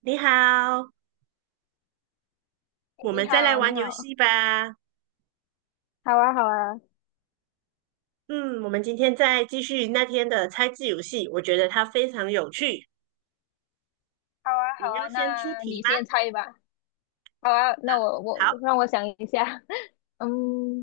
你好，我你们再来好，玩你游好，戏吧。好啊，好啊，嗯，我们今天再继续那天的猜字游戏，我觉得它非常有趣。好啊，你好要啊，先出那题你吗？先猜吧。好啊，啊，那我我好我让我想一下，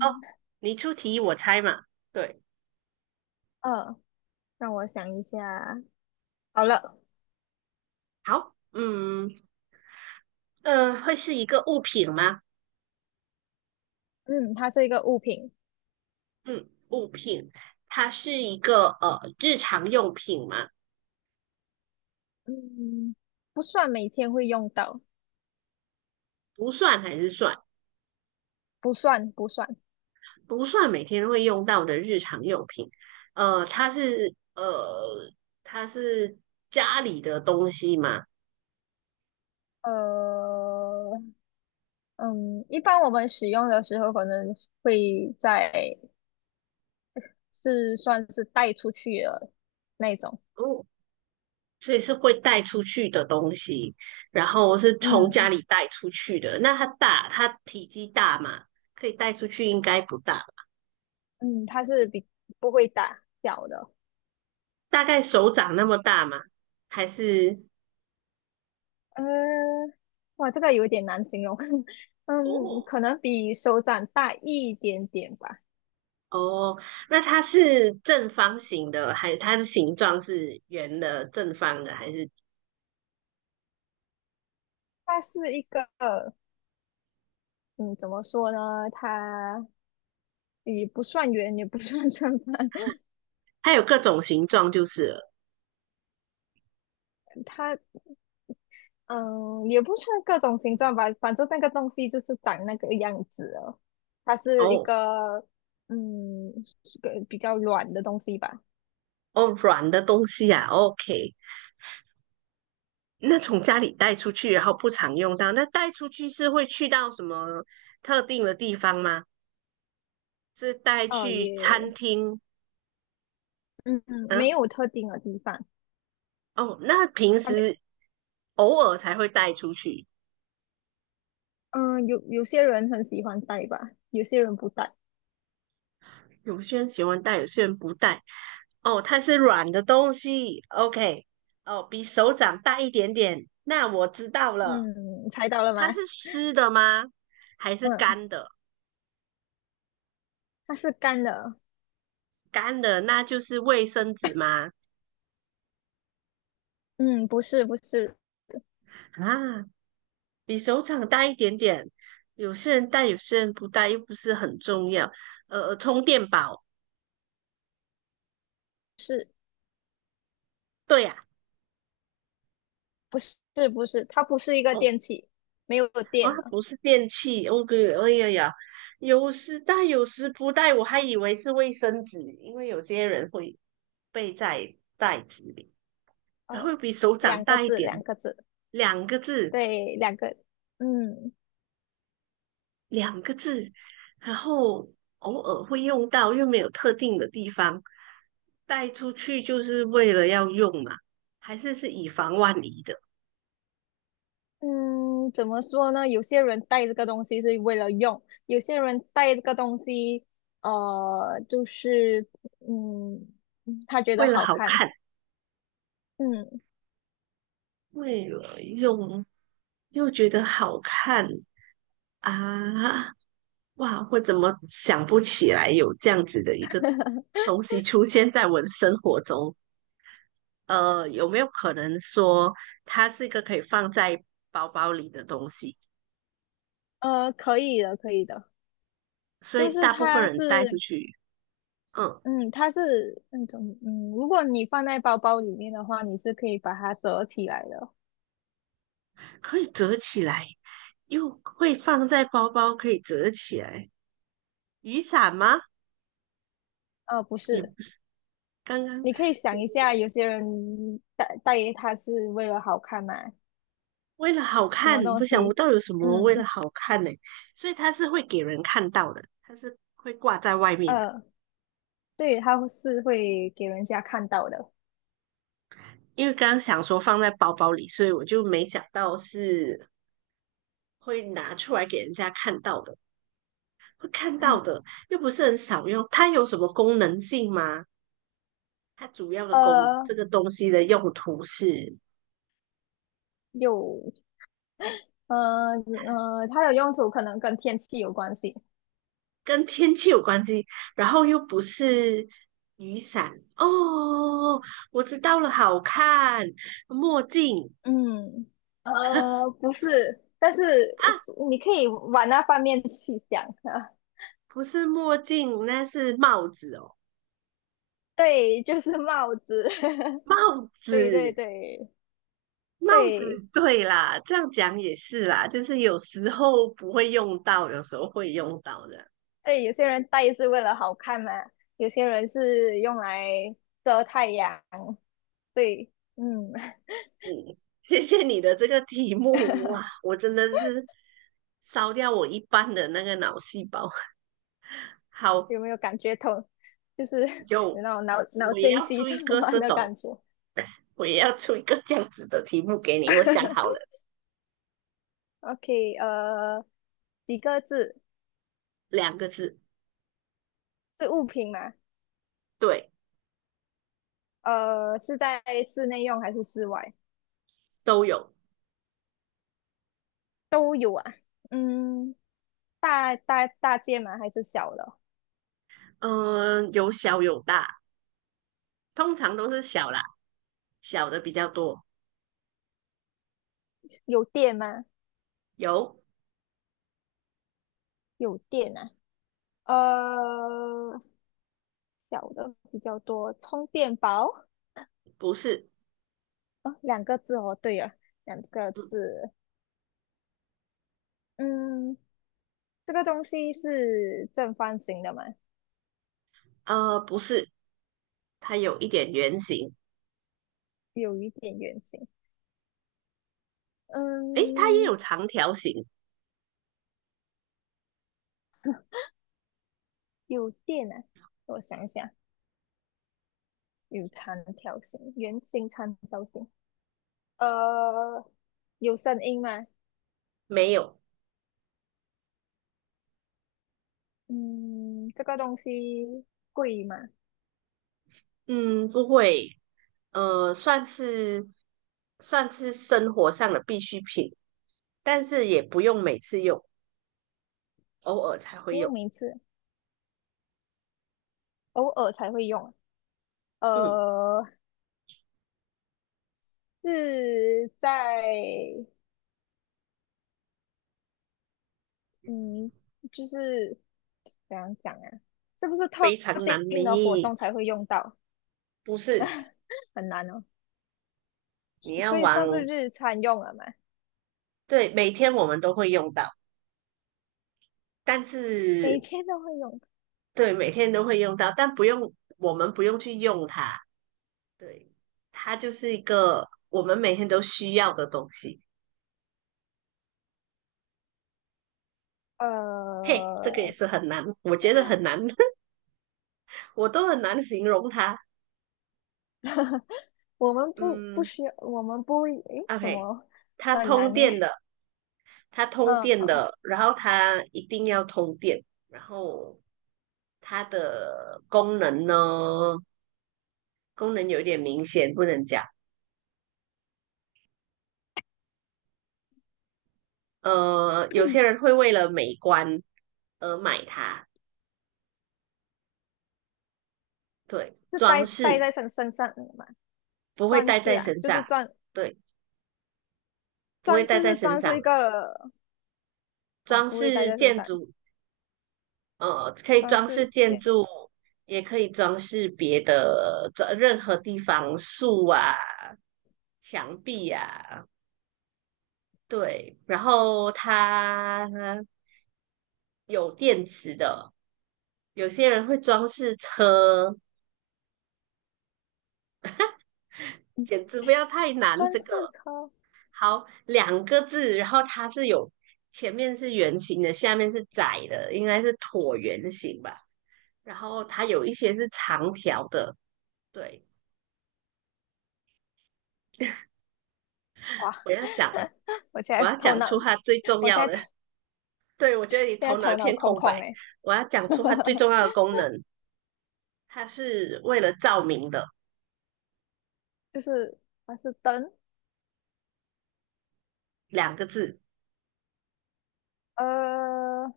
哦，你出题我猜嘛。对，呃，让我想一下，好了，好，会是一个物品吗？嗯，它是一个物品，嗯，物品，它是一个日常用品吗？嗯，不算每天会用到，不算还是算？不算不算，不算每天会用到的日常用品。呃，它是呃，它是家里的东西吗？呃，嗯，一般我们使用的时候可能会在是算是带出去的那种，哦，所以是会带出去的东西，然后是从家嗯里带出去的。那它大，它体积大吗？可以带出去应该不大，嗯，它是比不会打小的。大概手掌那么大吗？还是呃，哇，这个有点难形容，嗯，哦可能比手掌大一点点吧。哦，那它是正方形的，还是它的形状是圆的、正方的，还是它是一个，嗯，怎么说呢？它也不算圆，也不算正方，它有各种形状就是了。它，嗯，也不算各种形状吧。反正那个东西就是长那个样子了。它是一哦个，嗯，是个比较软的东西吧。哦软的东西啊？OK,那从家里带出去，然后不常用到，那带出去是会去到什么特定的地方吗？是带哦，去也餐厅？嗯，嗯，嗯，没有特定的地方，哦，那平他们时偶尔才会带出去，嗯，有有些人很喜欢戴吧，有些人不戴。有些人喜欢带，有些人不带。哦，它是软的东西，OK,哦，比手掌大一点点。那我知道了，嗯，猜到了吗？它是湿的吗？还是嗯，干的？它是干的。干的，那就是卫生纸吗？嗯，不是，不是，啊，比手掌大一点点。有些人带，有些人不带，又不是很重要。充电宝，对呀、不是，不是，它不是一个哦，电器，没有哦，电它了。不是电器。哦，对，哎呀呀，有时带，有时不带，我还以为是卫生纸，因为有些人会背在袋子里，然呃，后比手掌两个大一字，点，两个字，两个字，对，两个。嗯，两个字，然后偶尔会用到，又没有特定的地方，带出去就是为了要用嘛，还是是以防万一的，嗯，怎么说呢？有些人带这个东西是为了用，有些人带这个东西，就是嗯，他觉为得了好好看，看，嗯，为了用，又觉得好看啊，哇，我怎么想不起来有这样子的一个东西出现在我的生活中？有没有可能说它是一个可以放在包包里的东西？可以的，可以的，所以就是大部分它人带出是，去嗯，嗯，它是那种，嗯，如果你放在包包里面的话，你是可以把它折起来的，可以折起来，又会放在包包，可以折起来。雨伞吗？呃，不也是，不是，刚刚你可以想一下，有些人带它是为了好看嘛，为了好什看，么东不想不西，到有什么为了嗯，好看呢、所以它是会给人看到的，它是会挂在外面的。呃。对，它是会给人家看到的。因为刚刚想说放在包包里，所以我就没想到是会拿出来给人家看到的，会看到的，又不是很少用。它有什么功能性吗？它主要的功，呃，这个东西的用途是有，它的用途可能跟天气有关系。跟天气有关系，然后又不是雨伞哦，我知道了，好看，墨镜嗯，呃，不是，但是啊，是你可以往那方面去想啊。不是墨镜，那是帽子哦，对，就是帽子。帽对对子，对帽子，对对啦，这样讲也是啦，就是有时候不会用到，有时候会用到的，对，有些人戴是为了好看嘛，有些人是用来遮太阳。对，嗯。嗯，谢谢你的这个题目，哇，我真的是烧掉我一半的那个脑细胞，好，有没有感觉头，就是有有，那种脑脑我也筋要急做一转个弯这的种。感觉我也要出一个这样子的题目给你。我想好了，？OK，几个字两个字，是物品吗？对，呃，是在室内用还是室外？都有。都有啊。嗯，大件吗？还是小的？有小有大，通常都是小啦，小的比较多。有电吗？有，有电啊。呃，小的比较多，充电宝。不是，哦，两个字哦，对了，两个嗯，字。嗯，这个东西是正方形的吗？不是，它有一点圆形，有一点圆形。诶，它也嗯，有长条形，有电啊，我想想，有长条形、圆形、长条形，呃，有声音吗？没有，嗯，这个东西贵吗？嗯，不会，呃，算是算是生活上的必需品，但是也不用每次用，偶尔才不会用用，每次，偶尔才会用。嗯，呃，是在嗯，就是怎样讲啊？是不是特非常难定的活迷，动才会用到？不是。很难哦，所你要所以玩，算是日常用了嘛，对，每天我们都会用到，但每是天都会用。对，每天都会用到，但不用，我们不用去用它，对，它就是一个我们每天都需要的东西。嘿，这个也呃，是很难，我觉得很难，我都很难形容它。我们不嗯需要，我们不会，诶，什，OK,么它很通难电的，呢？嗯，然后它一定要通电，然后它的功能呢，功能有一点明显，不能讲。有些人 会为了美观而买它，对，是装戴饰在身上的嘛？不会装戴饰在啊，身就是上，装对，不会装戴饰在是身装饰上一的个，哦，装不会戴饰在身建上，筑，可以装装饰饰建件，筑，也可以装饰别的装任何地方，树啊、墙壁啊，对，然后它有电池的，有些人会装饰车，简直不要太难，装这个饰车，好，两个字，然后它是有前面是圆形的，下面是窄的，应该是椭圆形吧。然后它有一些是长条的。对，哇，我要讲，我现我在要头讲脑，出它最重我现要在的。头 对，我觉得现你在头脑一头脑片空空白。空诶，我要讲出它最重要 的功能，它是为了照明的，就是它是灯，两个字。呃，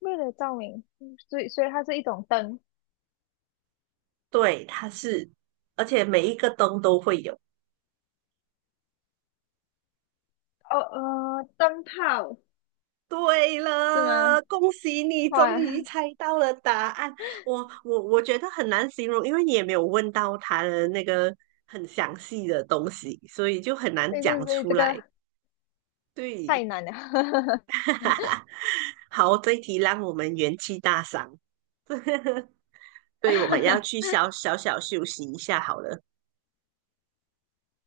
为了照明，所以所以它是一种灯，对，它是，而且每一个灯都会有。哦呃，灯泡对是吗？了，恭喜你终哇。于猜到了答案。我觉得很难形容，因为你也没有问到他的那个很详细的东西，所以就很难对讲对对，出这来。个对，太难了，好，这一题让我们元气大伤。对，我们要去 小休息一下好了，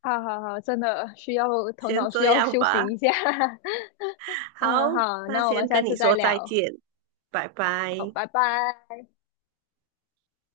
好好好，真的需要头先脑需这要样休息吧。一下。嗯，好，好，那那我们先下跟你次再说再聊，见，拜好，拜。拜拜。